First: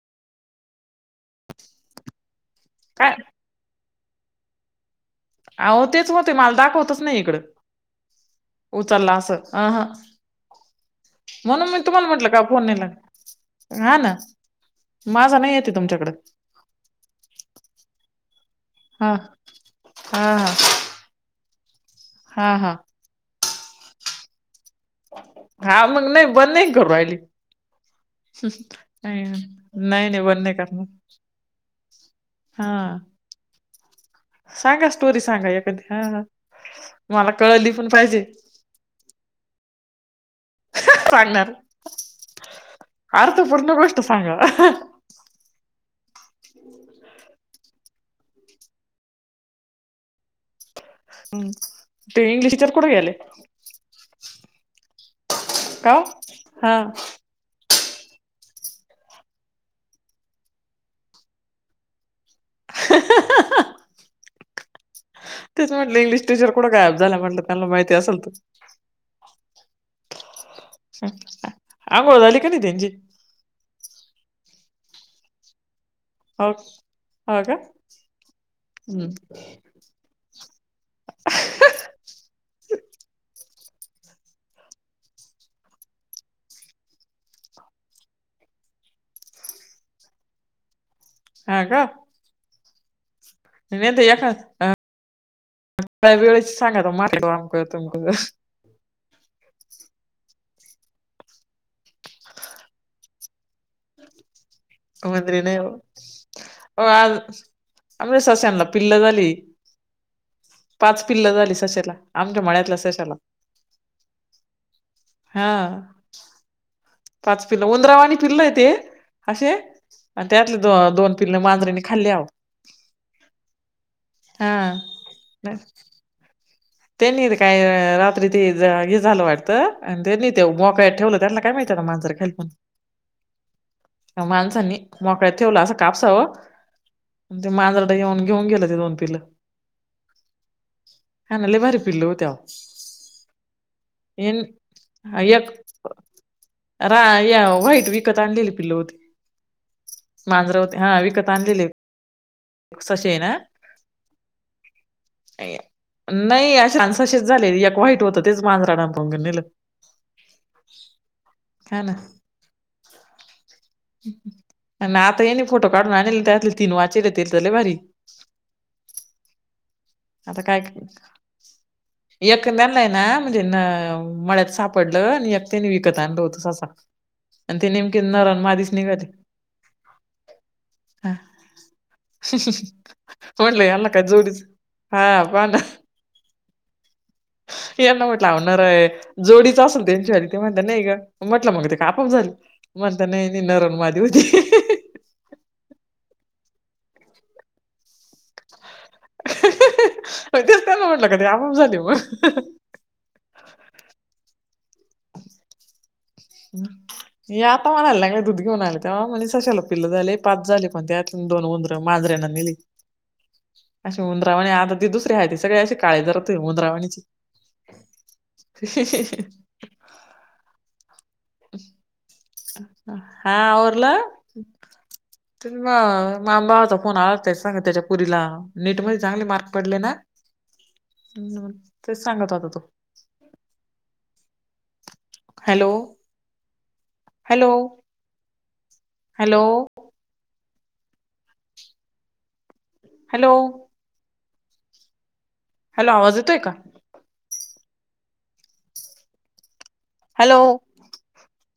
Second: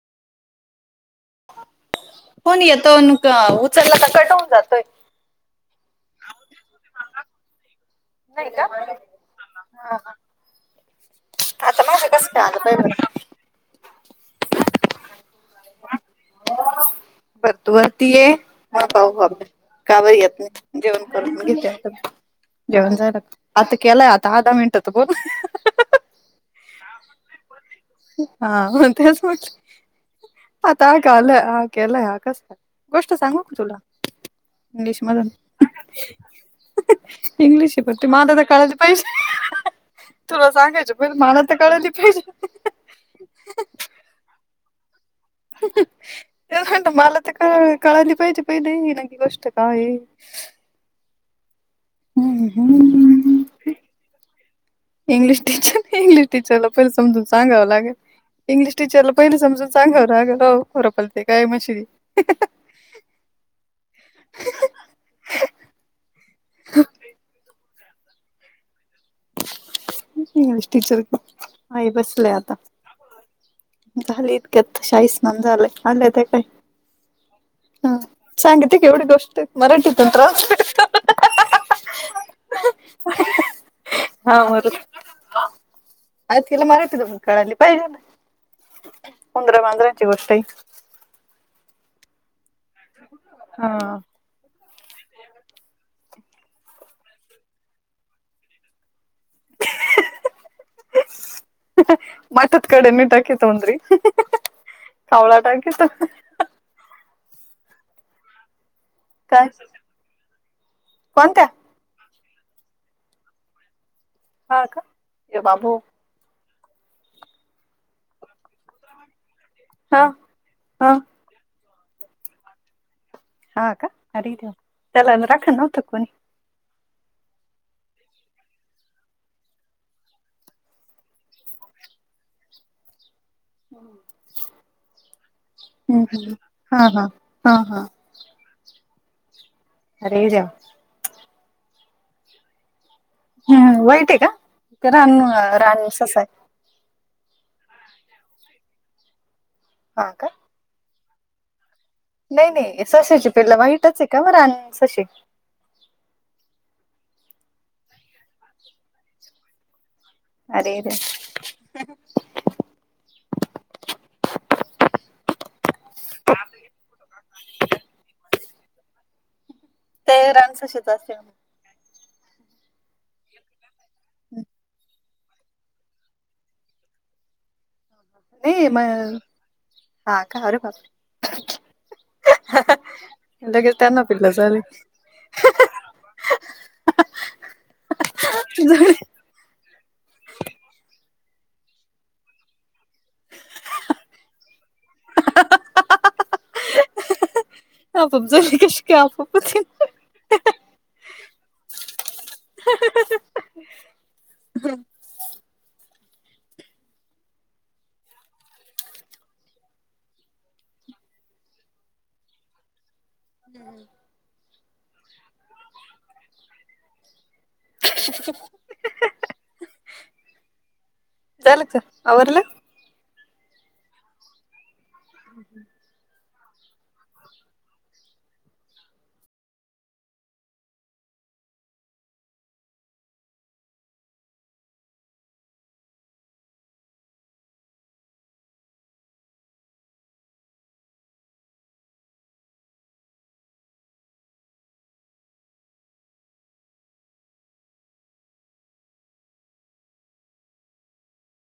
Phone येतो अन् काय उचलला तर कट होऊन जातोय अ- हो तेचं होते मला दाखवतचं नाही इकडं उचलला असं अ - ह. म्हणून मी आता माझं तुम्हाला कसं म्हंटलं का काय आलं फोनला पाय नाही बरं. लागत हाणा. माझा नाही येते तुमच्याकडे. बर तू वरती ये मग पाहू हा आपण का बरं हा येत हा नाही [inaudible] जेवण करून घेते, आता हा हा जेवण जायला आता केलंय आता दहा मिनटं तर, बोल. हा नाही बंद नाही करू राहिली. हा म - तेचं म्हटलं नाही नाही बंद नाही आता करणार का आल हा केला याकास. हा गोष्ट सांगू का तुला? सांगा इंग्लश स्टोरी मधून सांगा एखादी हा हा मला कळली इंग्लिशे पण मध्ये पाहिजे माझं तर काळलं पैसे तुला सांग [inaudible] सांगणार अर्थ पूर्ण गोष्ट सांगा. ह. ते म्हणत मला तर कळ कळाली पाहिजे पहिले नकी गोष्ट काय. हम् ते इंग्लिश टीचर कुठे गेले? इंग्लिश टीचर, का ओ इंग्लिश टीचरला हा पहिले समजून सांगावं लागेल. इंग्लिश टीचरला, पहिले समजून सांगाव लागेल हो खरं बोलते काय मशीलं. ह. ह. तेचं म्हटलं इंग्लिश टीचर कुठं गायब झालं म्हटलं त्यांना माहिती असेल तर इंग्लिश टीचर आई आंघोळ झाली का नाही त्यांची? झालली इतक्यात शाई स्नान झाले आले ते. ह हो का. सांगिती येवडी हम्म गोष्ट मराठीतून ट्रान्सलेशन. हा मर [inaudible] आ- तिला मराठीतून तर काळाली पाहिजे ना. उदंरा, मांजरांची गोष्ट आहे. हा का. नाही हा तर एखा काय वेळेस सांगाय मार्केट वाम करतम [inaudible] माठात खडे नाही टाकीत उंदरी. कावळा उंदरी नाही टाकीत वो आज आमच्या साश्यांना पिल्लं झाली. काय ती पाच पिल्लं कोणत्या झाली सशाला आमच्या मळ्यातल्या सशाला. हा का ये हा बाबू. पाच पिल्लं उंदरावानी पिल्लं आहे ते असे हा त्यातले द हा -दोन. पिल्लं मांजरीनी खाल्ली आवं. हा का अरे देेवा, त्यालाना राखण नव्हंत का कोणी. त्यांनी ते काय रात्री ते हे झालं वाटतं आणि त्यांनी ते मोकळ्यात ठेवलं त्याना काय माहिती ना माजंर. हेल्प [inaudible] [unintelligible] माणसांनी मोकळ्यात ठेवलं असं हम्म कापसावर हम्म हा हा. ते हा हा मांजरडं येऊन घेऊन गेलं ते दोन पिलं. अरे देवा, हे ना लईभारी पिल्लं होती अवं. हूं व्हाईट आहे का ते रानु एक - रानु ससा रा - या व्हाईट विकत आणलेले पिल्लं होते हा का? मांजरं होते. हा, विकत आणलेले. नाही, नाही, ससे आहे सशाची ना. पिल्लं व्हाईटच आहे का? मग रान सशे नाही, अशान सशेच झाले. एक व्हाईट होतं. तेच मांजरानं पांगन नेलं. अरे... देवा! हे ना... [inaudible] नात ह्यांनी फोटो काढून आणले. त्यातले तीन वाचेले ते तर लई भारी आहे. ते रान सश्याचं. [unintelligible] एकंद त्यांनलाय ना, म्हणजे? न मळ्यात सापडलं, आणि एक त्याने विकत आणल होत. ससा आणि ते नेमकी, नर अन् नाही माधीच निघाली. मग हा का, अरे.. बापरे! म्हटलं लगेच, याला त्यांना काय पिल्लं जोडीच झाली. हा पहा ना. [inaudible] यांना म्हटलं, अवं नर हाय जोडीच असेल. त्यांच्या वली ते म्हणता. नाही ग म्हटलं. मग ते का आपआप झाली. म्हणता नाही, नाही, नर अन् मादी होती. आपोआप झाली, कशी काय आपोआप होते. [inaudible] हो, तेच त्यांला म्हटलं, काय ते आपाप झाली मग. [inaudible] हे, आता म्हणा आलं ना, दुध घेऊन आलं, तेव्हा म्हणे सशाला पिल्लं झाले, पाच झाले, पण त्यात दोन उंदरं, मांजरेनं नेली. [unintelligible] अशी उंद्रावणी, आता ती दुसरी आहे. ती सगळी अशी काळी जरद आहे उंद्रावणीच. [unintelligible] झालं का? आवरलं. हा... आवरलं. मग? म्हाया, भावाचा फोन आला होता. ते सांगत होता. त्याच्या पोरीला नीट मध्ये चांगले मार्क पडले ना. ह.. तेच सांगत होता. तो hello... hello... hello.... hello.... hello.... आवाज येतोय का? हॅलो....